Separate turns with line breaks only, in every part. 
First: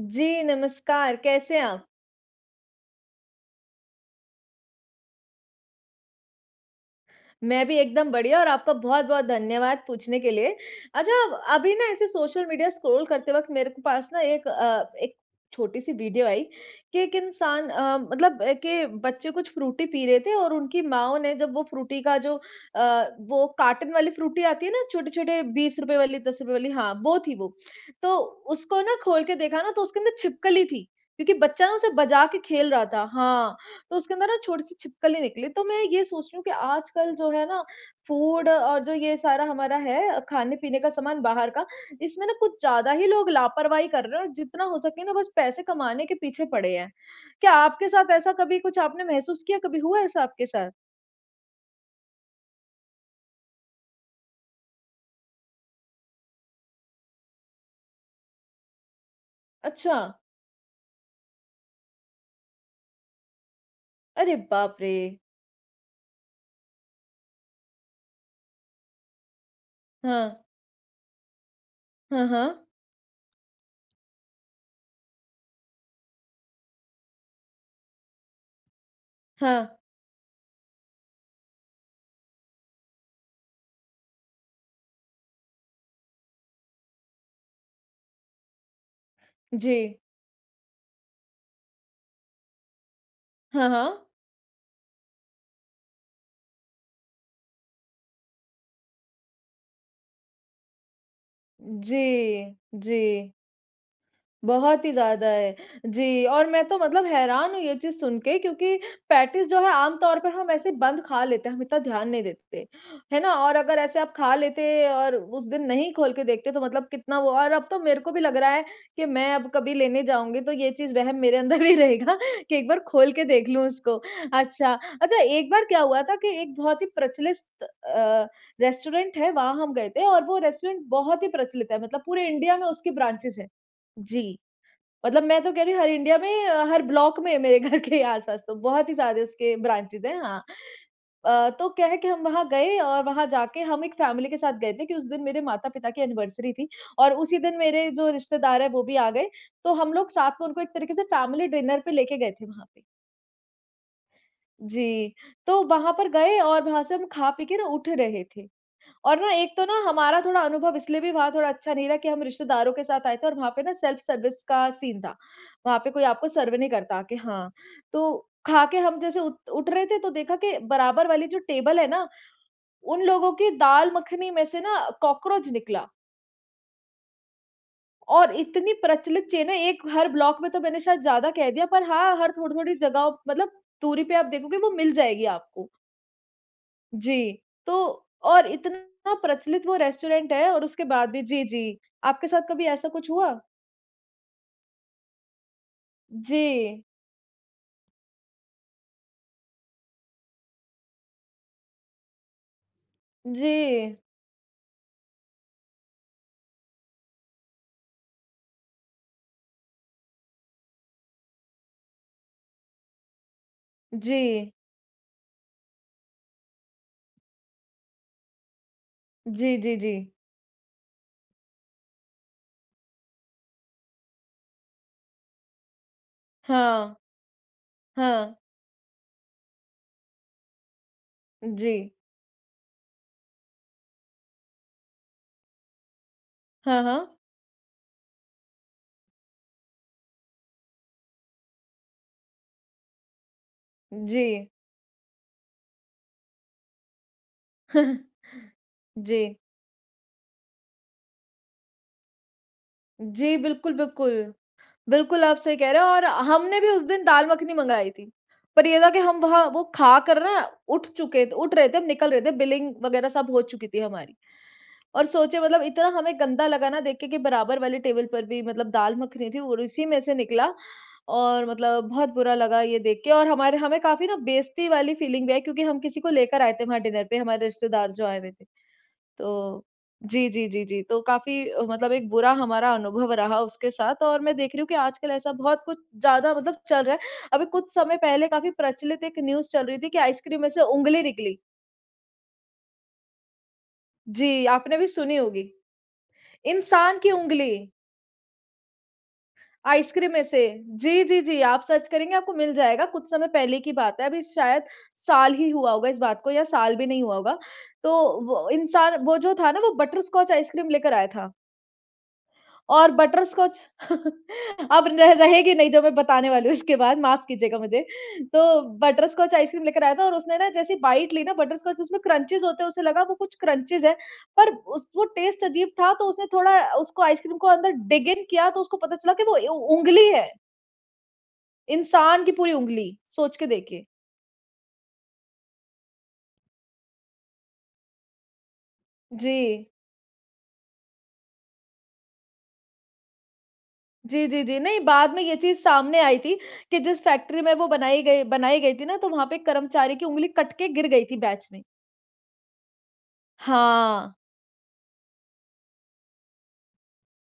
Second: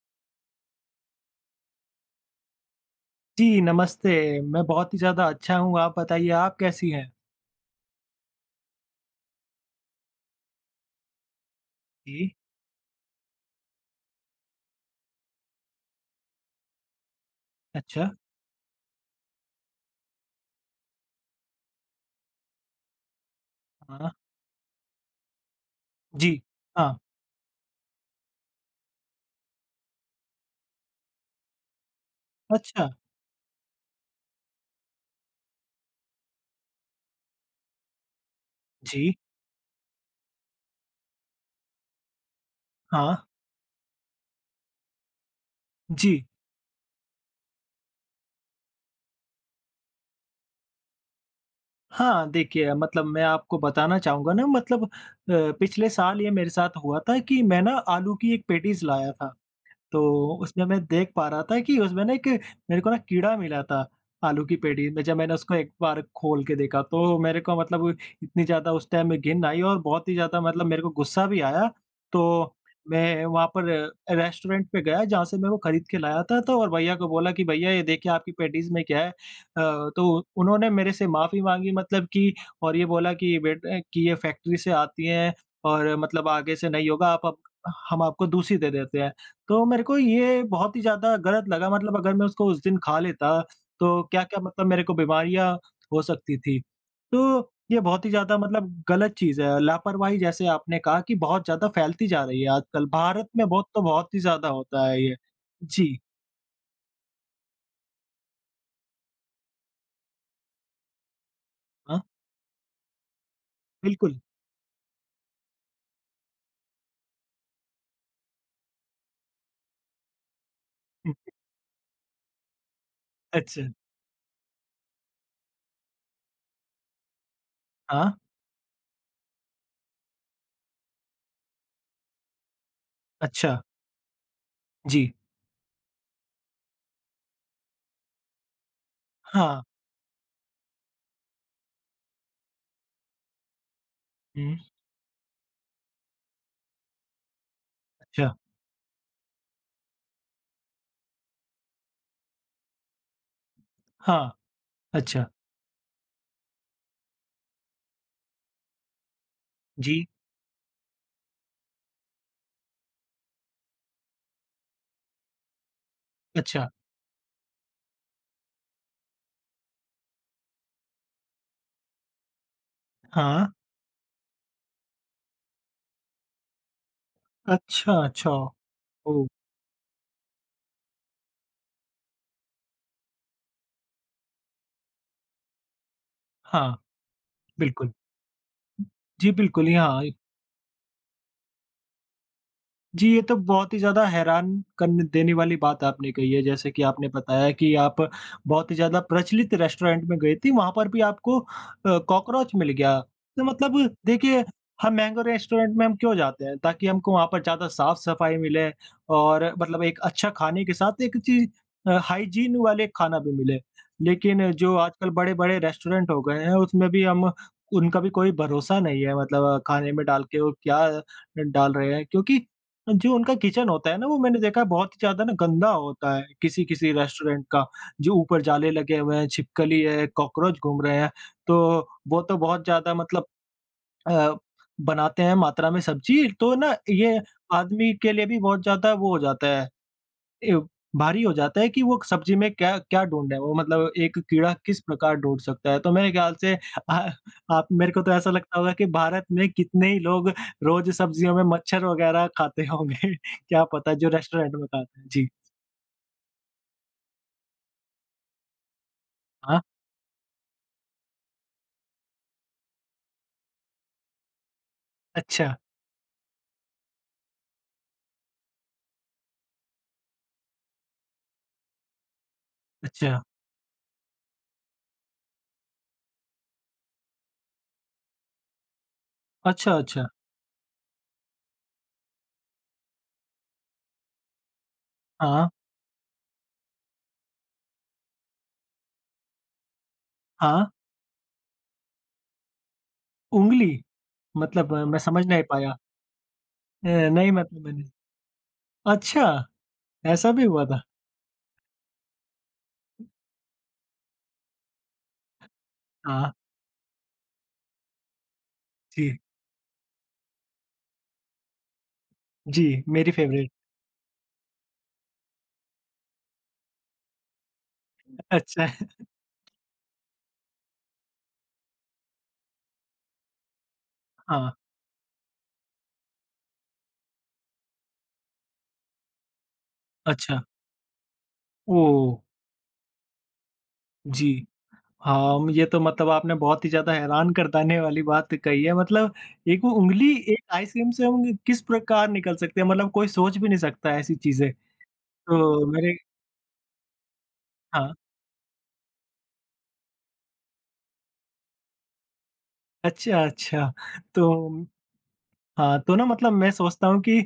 जी नमस्कार, कैसे हैं आप?
जी नमस्ते मैं बहुत ही ज़्यादा अच्छा हूँ। आप बताइए आप कैसी हैं?
मैं भी एकदम बढ़िया और आपका बहुत-बहुत धन्यवाद पूछने के लिए। अच्छा अभी ना ऐसे
जी।
सोशल मीडिया स्क्रॉल करते वक़्त मेरे को पास ना एक अ, एक छोटी सी वीडियो आई कि एक इंसान अ,
अच्छा।
मतलब अ, के बच्चे कुछ फ्रूटी पी रहे थे और उनकी माओं ने जब वो फ्रूटी का जो अ, वो कार्टन वाली
हाँ।
फ्रूटी आती है ना छोटे-छोटे ₹20 वाली, दस
जी,
रुपए वाली हाँ
हाँ।
वो थी वो, तो उसको ना खोल के देखा ना तो उसके अंदर छिपकली थी क्योंकि बच्चा ना उसे बजा के खेल रहा
अच्छा।
था, हाँ उसके अंदर ना छोटी सी छिपकली निकली तो मैं ये सोच रही हूँ कि आजकल जो है ना फूड और जो
जी।
ये सारा हमारा है खाने-पीने का सामान बाहर का। इसमें ना कुछ ज़्यादा ही
हाँ।
लोग लापरवाही कर रहे हैं और जितना हो सके ना बस पैसे कमाने के
जी।
पीछे पड़े हैं। क्या आपके साथ ऐसा कभी कुछ आपने महसूस किया? कभी हुआ ऐसा आपके साथ?
हाँ देखिए, मतलब मैं आपको बताना चाहूँगा ना मतलब अ, पिछले साल ये मेरे साथ हुआ था कि मैं ना आलू की एक पैटीज़ लाया था,
अच्छा।
तो उसमें मैं देख पा रहा था कि उसमें ना एक मेरे को ना कीड़ा मिला था,
अरे
आलू की
बाप
पैटी में जब
रे!
मैंने उसको एक बार खोल के देखा, तो मेरे को मतलब इतनी ज़्यादा उस टाइम में घिन्न आई और बहुत ही ज़्यादा
हाँ।
मतलब मेरे को गुस्सा भी आया,
हाँ,
तो
हाँ।
मैं वहाँ पर रेस्टोरेंट पे गया, जहाँ से मे वो खरीद के लाया था तो और भैया को बोला कि भैया ये देखिए आपकी पैटीज़ में क्या है अ,
हाँ।
तो उन्होंने मेरे से माफी माँगी मतलब कि और ये बोला कि बेट कि ये फैक्ट्री से आती है और मतलब आगे से नहीं होगा, आप अब हम आपको दूसरी दे देते हैं, तो मेरे को
जी।
ये बहुत ही ज़्यादा गलत लगा मतलब अगर मैं उसको उस दिन खा लेता
हाँ,
तो
हाँ।
क्या-क्या मतलब मेरे को बीमारियाँ हो सकती थी, तो ये बहुत ही ज़्यादा मतलब गलत चीज़ है, लापरवाही जैसे आपने कहा कि बहुत ज़्यादा फैलती जा रही है
जी,
आजकल, भारत
जी।
में बहुत तो बहुत ही ज़्यादा
बहुत
होता
ही
है ये,
ज़्यादा है।
जी।
जी और मैं तो मतलब हैरान हूँ ये चीज़ सुन के क्योंकि पैटीज़ जो है आम तौर पर हम ऐसे बंद खा लेते हैं, हम इतना
हाँ।
ध्यान नहीं देते है ना और अगर ऐसे आप
बिल्कुल।
खा लेते और उस दिन नहीं खोल के देखते तो मतलब कितना वो और अब तो मेरे को भी लग रहा है कि मैं आब कभी लेने जाऊँगी तो ये चीज़
हुँ।
वहम मेरे अंदर भी रहेगा कि एक बार खोल के देख
अच्छा।
लूँ उसको अच्छा, अच्छा एक बार क्या हुआ था कि एक बहुत ही प्रचलित
हाँ।
अ, रेस्टोरेंट है वहाँ हम गए थे और वो रेस्टोरेंट बहुत ही प्रचलित है मतलब पूरे इंडिया में उसकी ब्रांचेज हैं
अच्छा।
जी
जी।
मतलब मैं तो कह रही हूँ हर इंडिया में हर ब्लॉक में मेरे घर के ही आस-पास तो बहुत ही सारे उसके
हाँ।
ब्रांचेज हैं, हाँ अ, तो क्या है कि हम वहाँ गए और वहाँ जाके हम एक फैमिली के साथ
हुँ।
गए थे कि उस दिन मेरे माता-पिता की एनिवर्सरी थी और उसी दिन मेरे जो
अच्छा।
रिश्तेदार है वो भी आ गए। तो हम लोग साथ में उनको एक तरीके से फैमिली डिनर पे लेके गए थे वहाँ पे।
हाँ,
जी,
अच्छा।
तो वहाँ पर गए और वहाँ से हम खा-पीके ना उठ रहे थे। और ना एक तो ना
जी।
हमारा थोड़ा अनुभव इसलिए भी वहाँ थोड़ा अच्छा नहीं रहा कि हम रिश्तेदारों के साथ आए थे और वहाँ पे ना सेल्फ सर्विस का सीन था, वहाँ पे कोई आपको सर्व
अच्छा।
नहीं करता कि हाँ, तो खाके हम जैसे उठ उठ रहे थे तो देखा कि बराबर वाली जो टेबल है ना, उन लोगों
हाँ।
की दाल मखनी में से ना कॉकरोच निकला।
अच्छा, अच्छा,
और इतनी प्रचलित
ओ।
चेन है एक हर ब्लॉक में तो मैंने शायद ज़्यादा कह दिया पर हाँ, हर थोड़ी-थोड़ी जगहों मतलब दूरी पे आप देखोगे वो मिल जाएगी आपको।
हाँ,
जी,
बिल्कुल।
तो और इतना
जी
प्रचलित
बिल्कुल,
वो
यहाँ
रेस्टोरेंट है और उसके बाद भी जी, जी, आपके साथ कभी ऐसा
जी,
कुछ
ये तो
हुआ?
बहुत ही ज़्यादा हैरान कर देने वाली बात आपने कही है जैसे कि
जी।
आपने बताया कि आप बहुत ही ज़्यादा प्रचलित रेस्टोरेंट में गई थी वहाँ पर भी आपको अ, कॉकरोच मिल गया। तो मतलब
जी।
देखिए, हम महँगे रेस्टोरेंट में हम क्यों जाते हैं ताकि हमको वहाँ पर ज़्यादा साफ-सफाई मिले और मतलब एक अच्छा खाने के साथ एक चीज़ अ, हाइजीन वाले खाना भी मिले। लेकिन
जी।
जो आजकल बड़े-बड़े रेस्टोरेंट हो गए हैं उसमें भी हम उनका भी कोई भरोसा नहीं है
जी,
मतलब
जी,
खाने में
जी।
डाल के वो क्या ड डाल रहे हैं क्योंकि, जो उनका किचन होता है ना वो मैंने देखा है बहुत ही ज़्यादा ना गंदा होता है, किसी-किसी
हाँ,
रेस्टोरेंट का, जो
हाँ।
ऊपर जाले लगे हुए हैं छिपकली है कॉकरोच घूम रहे हैं तो
जी।
वो तो बहुत ज़्यादा मतलब अ, बनाते हैं मात्रा में सब्ज़ी, तो ना
हाँ, हाँ।
ये आदमी के लिए भी बहुत ज़्यादा वो हो जाता है। ए भारी हो जाता है कि वो सब्ज़ी में क्या क्या ढूँढ़े वो मतलब एक
जी।
कीड़ा किस प्रकार ढूँढ़ सकता है। तो मेरे ख़्याल से अ, आप मेरे को तो ऐसा लगता होगा कि भारत
जी।
में कितने ही लोग रोज सब्जियों में मच्छर वगैरह खाते होंगे
जी,
क्या
बिल्कुल,
पता जो
बिल्कुल।
रेस्टोरेंट में खाते
बिल्कुल
जी।
आप सही कह रहे हो और हमने भी उस दिन दाल-मखनी मँगाई थी। पर ये था कि हम वहाँ
हाँ।
वो खा कर ना उठ चुके उठ रहे थे हम निकल रहे थे बिलिंग वगैरह सब हो चुकी थी हमारी। और सोचे
अच्छा।
मतलब इतना हमें गंदा लगा ना देख के कि, बराबर वाले टेबल पर भी मतलब दाल मखनी थी और इसी में से निकला, और मतलब बहुत बुरा लगा ये देख के
अच्छा।
और हमारे हमें काफ़ी ना बेइज्जती वाली फीलिंग भी आई क्योंकि हम किसी को लेकर आए थे वहाँ डिनर पे हमारे रिश्तेदार जो आए हुए थे। तो
अच्छा, अच्छा।
जी, जी, जी, जी, तो काफ़ी मतलब एक बुरा हमारा अनुभव रहा उसके साथ और मैं देख रही हूँ कि आजकल ऐसा
हाँ।
बहुत कुछ ज़्यादा मतलब चल रहा है। अभी कुछ समय पहले काफ़ी प्रचलित एक न्यूज़ चल रही थी कि आइसक्रीम में से
हाँ।
ऊँगली निकली।
उँगली?
जी
मतलब
आपने भी
मैं
सुनी
समझ नहीं
होगी।
पाया। अ,
इंसान की
नहीं मत
उँगली
मैंने अच्छा
आइसक्रीम में
ऐसा
से।
भी हुआ था?
जी, जी, जी आप सर्च करेंगे आपको मिल जाएगा। कुछ समय पहले की बात है अभी शायद साल ही हुआ होगा इस बात को
हाँ।
या साल भी नहीं हुआ होगा। तो व इंसान वो
जी।
जो था न वो बटरस्कॉच आइसक्रीम लेकर आया था।
जी।
और
मेरी फ़ेवरेट।
बटरस्कॉच अब र रहेगी नहीं जो मैं बताने वाली हूँ, इसके बाद। माफ़ कीजिएगा मुझे। तो
अच्छा।
बटरस्कॉच आइसक्रीम लेकर आया था और उसने न जैसे बाईट ली न बटरस्कॉच उसमें क्रंचेस होते हैं उसे लगा वो कुछ क्रंचेस है पर
हाँ।
उस वो टेस्ट अज़ीब था। तो उसे थोड़ा अ, उसको आइस क्रीम को अंदर डिग इन किया तो उसको पता चला कि वो उ उँगली है।
अच्छा। ओह!
इंसान की पूरी उँगली, सोच के देखें।
जी। हाँ, मुझे तो मतलब आपने बहुत ही ज़्यादा हैरान कर देने वाली बात कही है। मतलब एक
जी।
वो उँगली एक आइसक्रीम से हम किस प्रकार निकल सकती है? मतलब कोई सोच भी नहीं सकता ऐसी
जी, जी,
चीज़ें।
जी। नहीं बाद में ये चीज़
तो मेरे
सामने आई थी कि जिस फ़ेेक्ट्री में वो
हाँ।
बनाई गई बनाई गई थी ना, तो वहाँ पे कर्मचारी की उँगली कट के गिर गयी थी बैच में।
अच्छा, अच्छा
हाँ।
तो हाँ तो न मतलब मैं सोचता हूँ कि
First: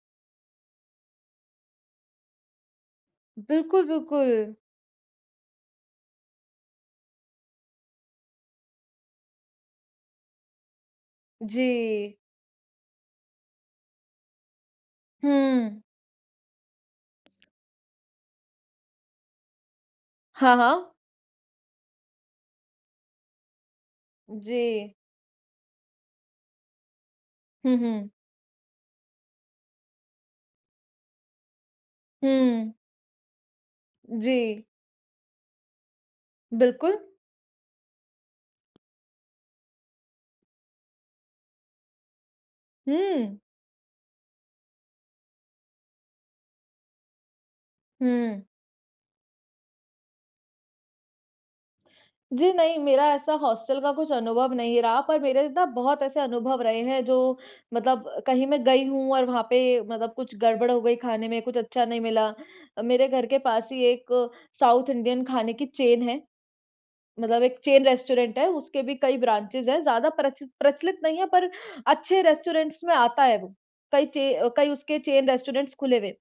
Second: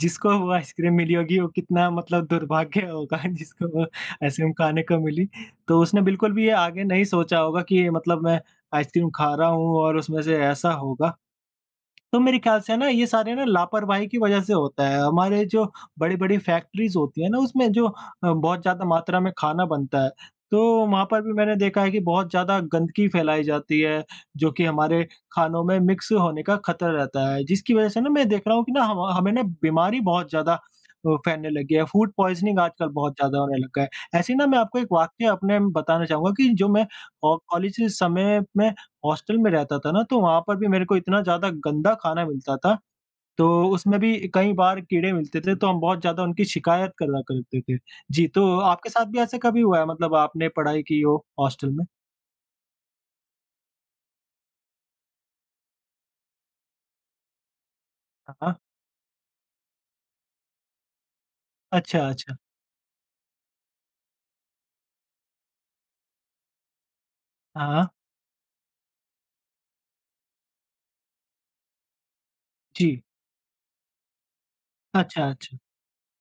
जिसको वो आइसक्रीम मिली होगी वो कितना मतलब दुर्भाग्य होगा जिसको वो
बिल्कुल,
आइसक्रीम
बिल्कुल।
खाने को मिली। तो उसने बिल्कुल भी ये आगे नहीं सोचा होगा कि मतलब मैं आइसक्रीम खा रहा हूँ और उसमें से ऐसा होगा।
जी।
तो मेरे ख्याल से है ना ये सारे न लापरवाही की वज़ह से होता है। हमारे जो
हुँ।
बड़ी-बड़ी फैक्ट्रीज़ होती हैं ना उसमें जो अ, बहुत ज़्यादा मात्रा में खाना बनता है
हाँ,
तो
हाँ।
वहाँ पर भी मैंने देखा है कि बहुत ज़्यादा गंदगी फैलाई जाती है जो कि
जी।
हमारे खानों में मिक्स होने का ख़तरा रहता है। जिसकी
हुँ,
वज़ह से न
हुँ।
मैं देख रहा हूँ कि ना ह म हमें न बीमारी बहुत ज़्यादा अ, फैलने लगी है। फूड पॉइज़निंग
हुँ।
आजकल बहुत ज़्यादा होने लग गया है। ऐसे ही न मैं
जी।
आपको एक वाक्य अपने बताना चाहूँगा कि जो मैं
बिल्कुल।
औ कॉलेज के समय में हॉस्टल में रहता था ना तो वहाँ पर भी मेरे को इतना ज़्यादा गंदा खाना मिलता था।
हुँ।
तो उसमें भी कई बार कीड़े मिलते थे तो हम बहुत ज़्यादा उनकी शिकायत करा करते थे। जी,
हुँ।
तो आपके साथ भी ऐसे कभी हुआ है मतलब आपने पढ़ाई की हो हॉस्टल में?
जी, नहीं मेरा ऐसा हॉस्टल का कुछ अनुभव नहीं रहा पर मेरे न बहुत ऐसे अनुभव रहे हैं, जो, मतलब
हाँ,
कहीं
हाँ।
मैं गई हूँ और वहाँ पे मतलब कुछ गड़बड़ हो गई खाने में, कुछ अच्छा
अच्छा,
नहीं मिला।
अच्छा।
अ, मेरे घर के पास ही एक साउथ इंडियन खाने की चेन है। मतलब एक चेन
हाँ।
रेस्टोरेंट है, उसके भी कई ब्रांचेज़ हैं। ज़्यादा प्रच प्रचलित नहीं है पर अच्छे रेस्टोरेंट्स में
जी।
आता है वो। कई चे कई उसके
अच्छा,
चेन
अच्छा।
रेस्टोरेंट्स खुले हुए।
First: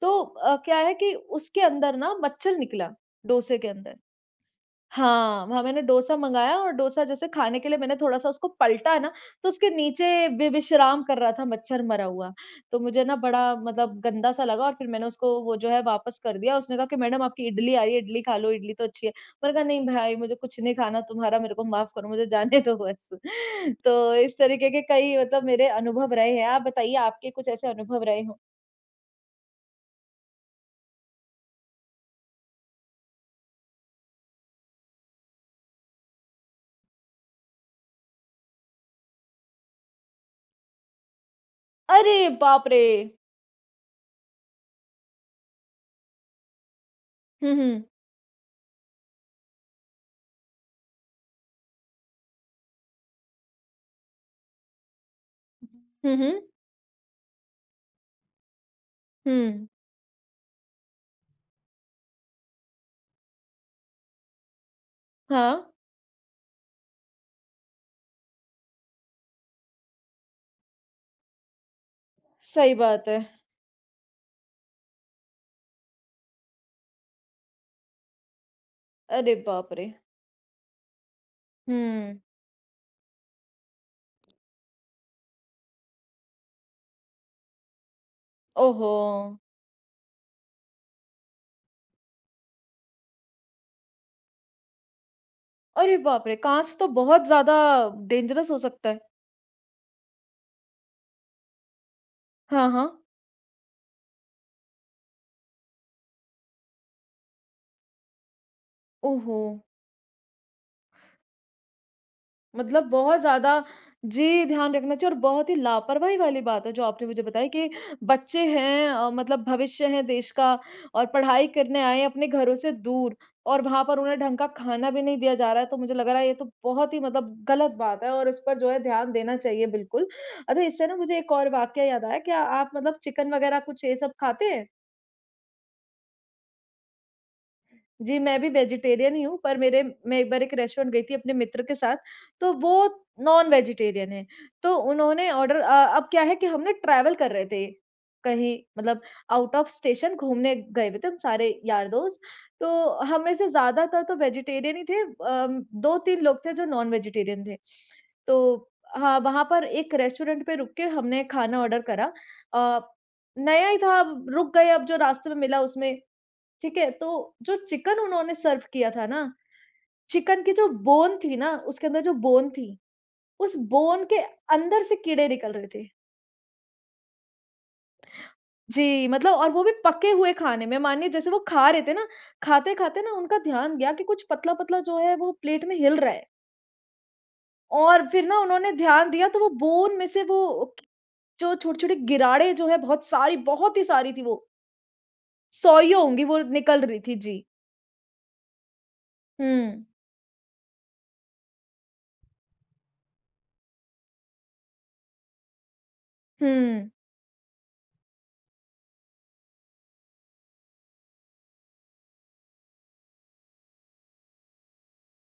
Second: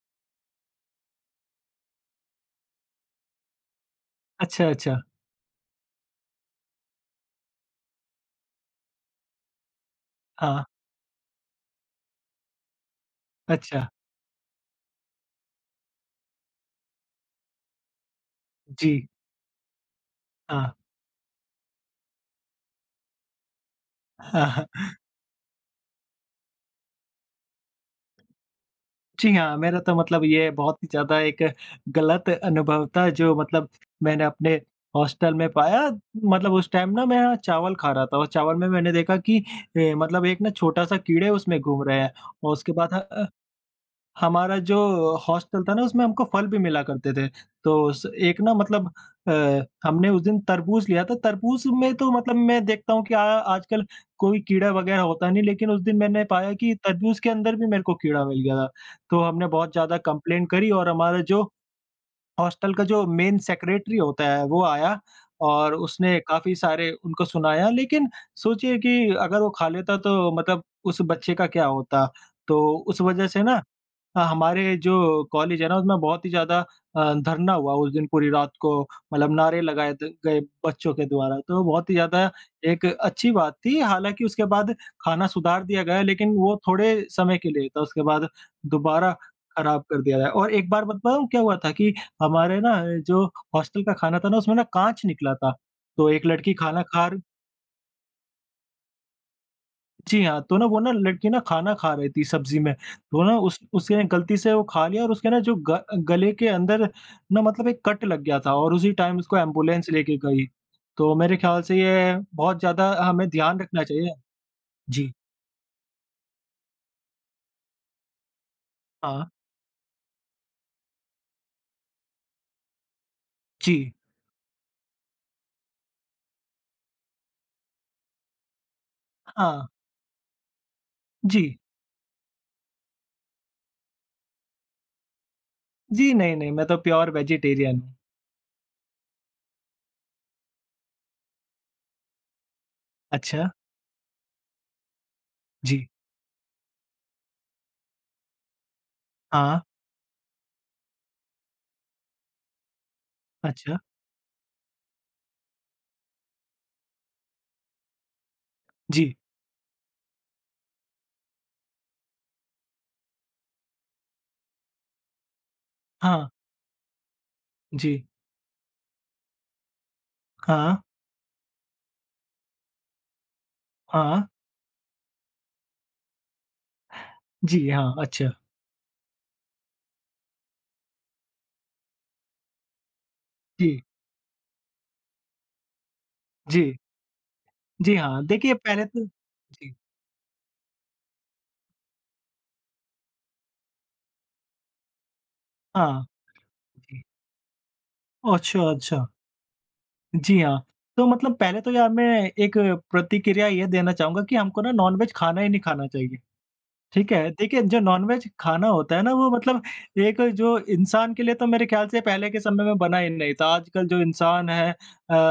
तो अ, क्या है कि उसके अंदर ना मच्छर निकला, डोसे के अंदर।
अच्छा, अच्छा।
हाँ वहाँ मैंने डोसा मँगाया और डोसा जैसे खाने के लिए मैंने थोड़ा-सा उसको पलटा न तो उसके नीचे वे
हाँ।
विश्राम कर रहा था मच्छर मरा हुआ। तो मुझे न बड़ा
अच्छा।
मतलब गंदा सा लगा और फिर मैंने उसको वो जो है वापस कर दिया। उसने कहा कि मैडम आपकी इडली आ रही है, इडली खा लो, इडली तो अच्छी
जी।
है। मैंने कहा नहीं भाई मुझे कुछ
हाँ।
नहीं खाना तुम्हारा मेरे को माफ़ करो, मुझे जाने दो बस तो इस
हाँ,
तरीके के
हाँ।
कई मतलब मेरे अनुभव रहे हैं। आप बताइए आपके कुछ ऐसे अनुभव रहे हों?
जी हाँ। मेरा तो मतलब ये बहुत ही ज़्यादा एक गलत अनुभव था जो मतलब मैंने अपने हॉस्टल में पाया। मतलब उस टाइम न मैं चावल खा रहा था और चावल में मैंने देखा कि अ, मतलब एक ना छोटा-सा कीड़े उसमें घूम रहे हैं।
अरे
और
बाप
उसके
रे!
बाद ह अ, हमारा जो हॉस्टल था न उसमें हमको फल भी मिला करते थे।
हुँ, हुँ।
तो स एक न मतलब अ, हमने उस दिन तरबूज लिया था। तरबूज में तो मतलब मैं देखता हूँ कि अ, आजकल कोई कीड़ा वग़ेेरह होता नहीं लेकिन उस दिन
हुँ,
मैंने
हुँ।
पाया कि तरबूज के अंदर भी मेरे को कीड़ा मिल गया था। तो हमने
हुँ।
बहुत ज़्यादा कंप्लेंन करी और हमारा जो हॉस्टल का जो मेन सेक्रेटरी होता है वो आया
हाँ।
और उसने काफ़ी सारे उनको सुनाया। लेकिन सोचिए कि अगर वो खा लेता तो मतलब उस बच्चे का क्या होता? तो
सही
उस
बात है।
वज़ह से ना ह हमारे जो कॉलेज है न उसमें बहुत ही ज़्यादा अ, धरना हुआ उस दिन पूरी रात को। मतलब
अरे
नारे
बाप रे!
लगाए द गए बच्चों के द्वारा। तो बहुत ही
हुँ।
ज़्यादा एक अच्छी बात थी हालाँकि उसके बाद खाना सुधार दिया गया लेकिन वो थोड़े समय के लिए था, उसके बाद
ओह
दोबारा
हो!
ख़राब कर दिया गया। और एक बार बताऊँ क्या हुआ था कि हमारे ना जो हॉस्टल का खाना था ना उसमें ना काँच निकला था।
अरे
तो एक
बाप रे!
लड़की
काँच
खाना
तो
खार
बहुत ज़्यादा डेंजरस हो सकता है।
जी हाँ, तो ना वो न लड़की न खाना खा रही थी सब्ज़ी
हाँ,
में,
हाँ।
तो न उस उसने गलती से वो लिया और उसके न जो ग गले के अंदर न मतलब एक कट लग गया था। और उसी टाइम उसको
ओहो।
एंबुलेंस लेके गई, तो मेरे ख़्याल से ये बहुत
मतलब
ज़्यादा अ,
बहुत
हमें ध्यान
ज़्यादा
रखना चाहिए।
जी, ध्यान रखना
जी।
चाहिए और बहुत ही लापरवाही वाली बात है जो आपने मुझे बताई कि बच्चे हैं अ,
हाँ।
मतलब भविष्य हैं देश का और पढ़ाई करने आए हैं अपने घरों से दूर और वहाँ
जी।
पर उन्हें ढंग का खाना भी नहीं दिया जा रहा है तो मुझे लग रहा है ये तो बहुत ही मतलब ग़लत बात है और इस पर जो है ध्यान देना चाहिए
हाँ।
बिल्कुल, अच्छा इससे ना मुझे एक और
जी।
वाक़या याद आया, क्या आप मतलब चिकन वगैरह कुछ ये सब खाते हैं?
जी नहीं-नहीं मैं तो प्योर वेजेटेरियन हूँ।
जी, मैं भी वेजिटेरियन ही हूँ, पर मेरे मैं एक बार एक रेस्टोरेंट गई थी अपने मित्र के साथ तो वो
अच्छा।
नॉन-वेजिटेरियन है तो उन्होंने ऑर्डर अ,
जी।
अब क्या है कि हमने ट्रैवल कर रहे थे, कहीं मतलब आउट
हाँ।
ऑफ़ स्टेशन घूमने गए हुए थे, सारे यार-दोस्त तो हम में से
अच्छा।
ज़्यादातर तो वेजिटेरियन ही थे। अ, 2-3 लोग थे जो नॉन-वेजिटेरियन थे, तो
जी।
हाँ, वहाँ पर एक रेस्टोरेंट पे रुक के हमने खाना ऑर्डर करा, अ, नया ही था अब रुक गए अब जो रास्ते में मिला उसमें
हाँ।
ठीक है, तो जो चिकन
जी।
उन्होंने सर्व किया था न, चिकन की जो
हाँ।
बोन थी न, उसके अंदर जो बोन थी, उस बोन के
हाँ।
अंदर से कीड़े निकल रहे थे।
जी हाँ, अच्छा।
जी, मतलब और वो भी पके हुए खाने में मानिए जैसे वो खा रहे थे ना, खाते-खाते न उनका ध्यान
जी।
गया कि कुछ पतला-पतला जो है वो प्लेट में हिल रहा है।
जी। जी
और
हाँ,
फिर ना
देखिये
उन्होंने
पहले तो
ध्यान दिया तो वो
जी।
बोन में से वो जो छोटे-छोटे गिराड़े जो है बहुत सारी, बहुत ही सारी थी वो। सौयों
हाँ,
होंगी वो निकल रही
जी।
थी। जी।
ओह! अच्छा, अच्छा।
हुँ।
जी, हाँ, तो मतलब पहले तो यहाँ मैं एक प्रतिक्रिया ये देना चाहूँगा कि हमको ना नॉनवेज खाना ही नहीं खाना चाहिए।
हुँ।
ठीक है? देखिए जो नॉनवेज खाना होता है ना, वो मतलब एक अ, जो इंसान के लिए तो मेरे ख़्याल से पहले के समय में बना ही नहीं था आजकल जो इंसान है अ,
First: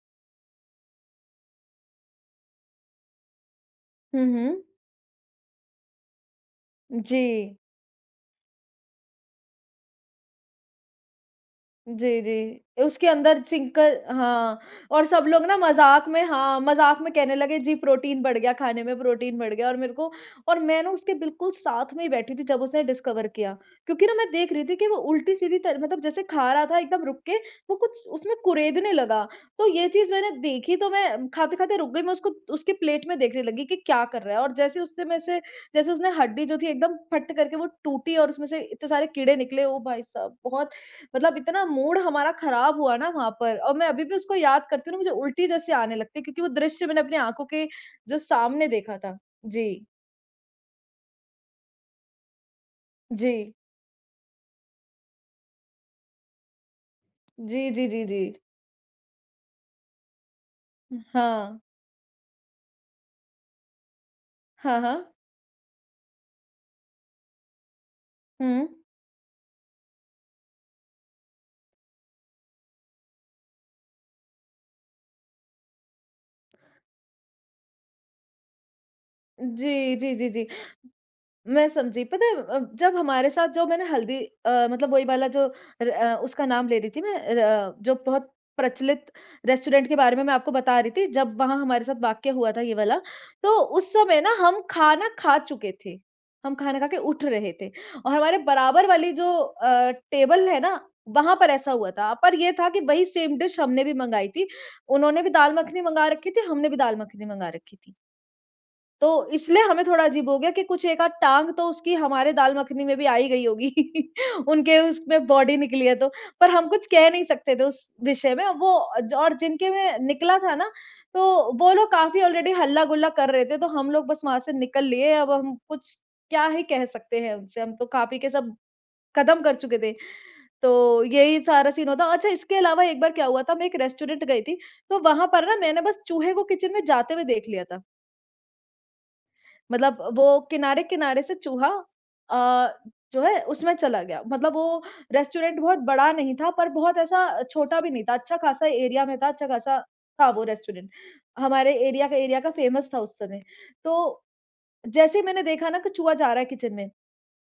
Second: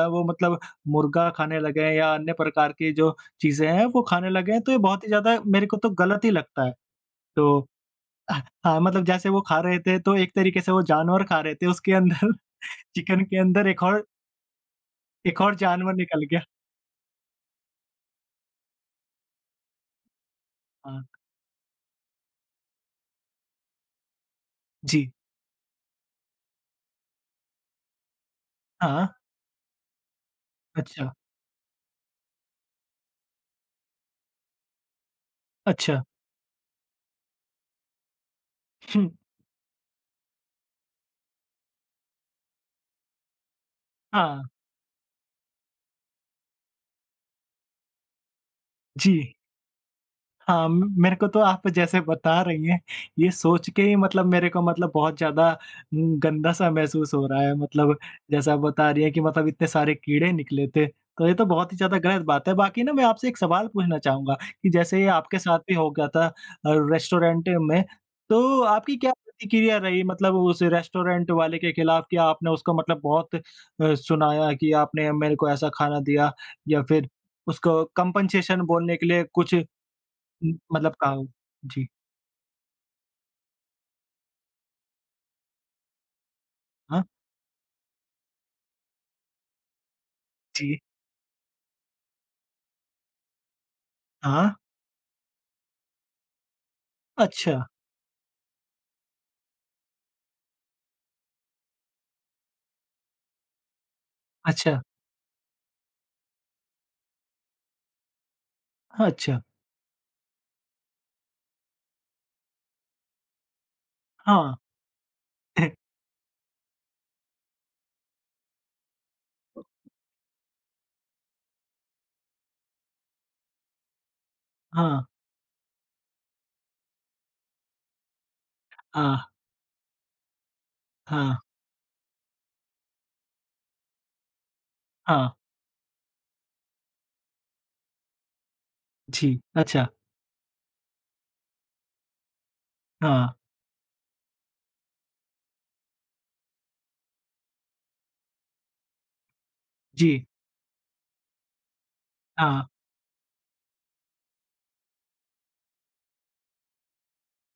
वो मतलब मुर्ग़ा खाने लगे हैं या अन्य प्रकार की जो चीज़ें हैं वो
हुँ,
खाने लगे हैं
हुँ।
तो ये बहुत ही ज़्यादा, मेरे को तो गलत ही लगता है।
जी।
तो अ, हाँ, मतलब जैसे वो खा रहे थे तो एक तरीके से वो जानवर खा रहे थे उसके
जी,
अंदर,
जी। उसके
चिकन के
अंदर
अंदर
चिक
एक और
हाँ, और सब
एक
लोग
और
न
जानवर
मज़ाक
निकल
में
गया।
हाँ, मज़ाक में कहने लगे जी प्रोटीन बढ़ गया खाने में प्रोटीन बढ़ गया और मेरे को और मैं ना
हाँ।
उसके बिल्कुल साथ में ही बैठी थी जब उसने डिस्कवर किया, क्योंकि न मैं देख रही थी कि वो
जी।
उल्टी-सीधी तरह मतलब जैसे खा रहा था एकदम रुक के, वो कुछ उसमें कुरेदने
हाँ।
लगा। तो ये चीज़ मैंने देखी तो, तो
अच्छा।
मैं खाते-खाते रुक गई, मैं उसको उसकी प्लेट में देखने लगी कि क्या कर रहा है? और जैसे उससे में से जैसे
अच्छा।
उसने हड्डी जो थी एकदम फट्ट करके वो टूटी और उसमें से इत्ते सारे
हुँ।
कीड़े निकले ओ भाई साहब! बहुत मतलब इतना मूड हमारा ख़राब हुआ ना वहाँ पर, और मैं अभी भी उसको
हाँ।
याद करती हूँ ना मुझे उल्टी जैसी आने लगती है क्योंकि वो दृश्य मैंने अपनी आँखों के जो सामने देखा था।
जी।
जी।
हाँ, म मेरे को तो आप जैसे बता रही हैं ये
जी।
सोच के ही मतलब मेरे को मतलब बहुत ज़्यादा अ, गन्दा-सा महसूस हो रहा है
जी, जी,
मतलब
जी, जी।
जैसा आप बता रही हैं कि मतलब इतने सारे कीड़े निकले थे,
उ,
तो ये तो
हाँ।
बहुत ही ज़्यादा गलत बात है। बाकी न मैं आपसे एक सवाल पूछना चाहूँगा? कि
हाँ,
जैसे
हाँ।
आपके साथ भी हो गया था अ, रेस्टोरेंट में, तो
हुँ।
आपकी क्या प्रतिक्रिया रही? मतलब उस रेस्टोरेंट वाले के खिलाफ क्या आपने उसको मतलब बहुत अ, सुनाया? कि आपने मेरे को ऐसा खाना दिया या फिर उसको कम्पेंसेशन बोलने के लिए कुछ उ
जी, जी, जी, जी।
मतलब कहा?
मैं
जी।
समझी पता है अ, जब हमारे साथ जो मैंने हल्दी अ, मतलब वही वाला जो अ, उसका नाम ले रही थी
हाँ।
मैं अ, जो बहुत प्रचलित रेस्टोरेंट के बारे में मैं आपको बता
जी।
रही थी जब वहाँ हमारे साथ वाक़या हुआ था ये वाला, तो उस समय न
हाँ।
हम खाना खा चुके थे, हम ख़ाना खा के उठ रहे
अच्छा।
थे। और हमारे बराबर वाली जो अ, टेबल है ना वहाँ पर ऐसा हुआ था, पर ये था कि वही सेम डिश हमने भी मँगाई थी।
अच्छा।
उन्होंने भी दाल-मखनी मँगा रखी थी, हमने भी दाल-मखनी मँगा रखी थी।
हाँ,
तो
अच्छा।
इसलिये हमें थोड़ा अजीब हो गया कि कुछ एक-आध टाँग तो उसकी हमारे दाल मखनी में भी आ ही गयी होगी।
हाँ।
उनके उसमें बॉडी निकली है तो, पर हम कुछ कह नहीं सकते थे उस विषय में वो और जिनके में निकला था ना, तो वो लोग काफ़ी ऑलरेडी हल्ला-गुल्ला कर रहे थे तो हम लोग बस वहाँ से निकल
हाँ।
लिए, अब हम कुछ क्या ही कह सकते हैं उनसे हम तो खा-पी के सब
हाँ।
कदम कर चुके थे। तो
हाँ।
यही सारा सीन हुआ था अच्छा इसके अलावा एक बार क्या हुआ था मैं एक रेस्टोरेंट गई थी तो वहाँ
हाँ।
पर न मैंने बस चूहे को किचन में जाते हुए देख लिया था।
जी, अच्छा।
मतलब वो किनारे-किनारे से चूहा अ, जो
हाँ।
है उसमें चला गया। मतलब वो रेस्टोरेंट बहुत बड़ा नहीं था पर बहुत ऐसा छोटा भी नहीं था। अच्छा-ख़ासा एरिया में था, अच्छा-ख़ासा
जी।
था वो रेस्टोरेंट हमारे एरिया का एरिया का
हाँ।
फ़ेमस था उस समय। तो जैसे ही मैंने देखा ना कि चूहा जा रहा है किचन में।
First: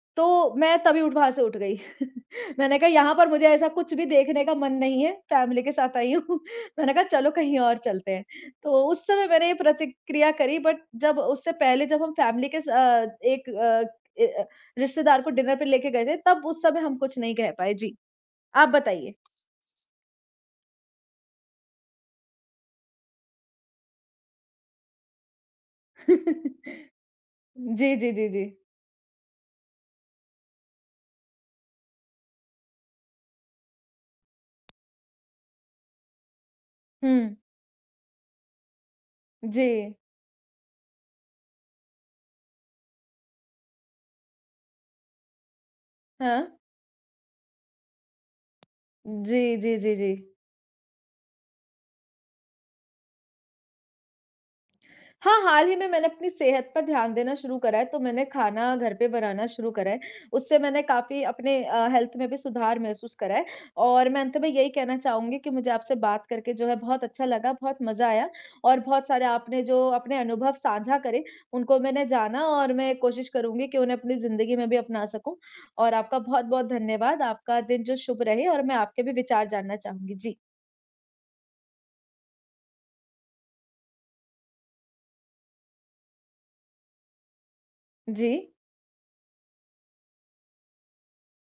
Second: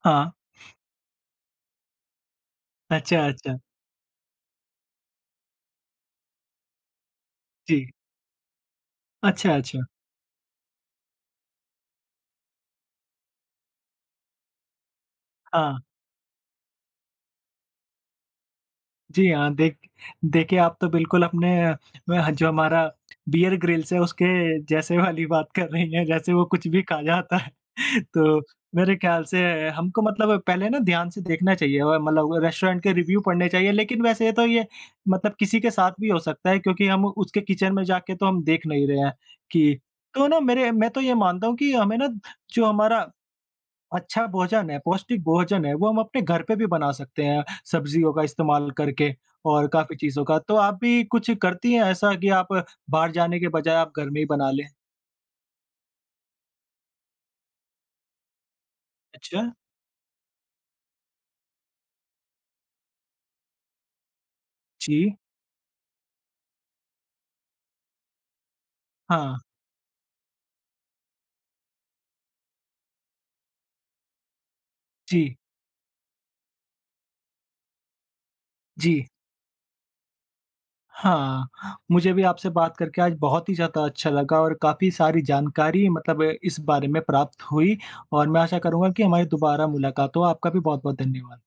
हाँ।
तो मैं तभी उठ वहाँ से उठ गई। मैंने कहा यहाँ
अच्छा,
पर मुझे
अच्छा।
ऐसा कुछ भी देखने का मन नहीं है। फ़ैमिली के साथ आई हूँ मैंने कहा चलो कहीं और
जी।
चलते हैं। तो उस समय मैंने
अच्छा,
ये
अच्छा।
प्रतिक्रिया करी बट जब उससे पहले, जब हम फ़ैमिली के सा अ, एक अ अ, रिश्तेदार को डिनर पे
हाँ।
लेके गए थे तब उस समय हम कुछ नहीं कह पाए। जी, आप बताइए?
जी हाँ, देख देखे आप तो बिल्कुल अपने अ, जो हमारा बीयर ग्रिल्स है उसके जैसे वाली बात कर रही हैं जैसे वो कुछ भी खा जाता है
जी, जी, जी,
तो
जी।
मेरे ख़याल से हमको मतलब पहले ना ध्यान से देखना चाहिए। और मतलब रेस्टोरेंट के रिव्यू पढ़ने चाहिए लेकिन वैसे तो ये मतलब किसी के साथ भी हो सकता है। क्योंकि हम
हुँ।
उसके किचन में जाके तो हम देख नहीं रहे हैं कि
जी।
तो ना मेरे मैं तो ये मानता हूँ कि हमें ना जो हमारा अच्छा भोजन है, पौष्टिक भोजन है वो हम अपने घर
हाँ।
पे भी बना सकते हैं, सब्ज़ियों का इस्तेमाल करके
जी,
और
जी,
काफ़ी
जी,
चीज़ों
जी।
का। तो आप भी कुछ करती हैं ऐसा कि आप बाहर जाने के बजाय आप घर में ही बना लें?
हाँ, हाल ही में मैंने अपनी सेहत पर ध्यान देना शुरू करा है तो मैंने खाना घर पे बनाना
अच्छा।
शुरू करा है उससे मैंने काफ़ी अपने अ, हेल्थ में भी सुधार महसूस करा है। और मैं अंत में यही कहना
जी।
चाहूँगी कि मुझे आपसे बात करके जो है बहुत अच्छा लगा, बहुत मज़ा आया। और बहुत सारे
हाँ।
आपने जो अपने अनुभव साझा करे उनको मैंने जाना और मैं कोशिश करूँगी कि उन्हें अपनी ज़िंदगी में भी अपना सकूँ।
जी।
और आपका बहुत-बहुत धन्यवाद आपका दिन जो शुभ रहे और मैं
जी।
आपके भी विचार जानना चाहूँगी। जी।
हाँ, मुझे भी आपसे बात करके आज बहुत ही ज़्यादा अच्छा लगा और काफ़ी सारी जानकारी मतलब इस बारे में प्राप्त हुई और मैं
जी।
आशा करूँगा कि हमारी दोबारा मुलाक़ात हो। आपका भी बहुत-बहुत धन्यवाद।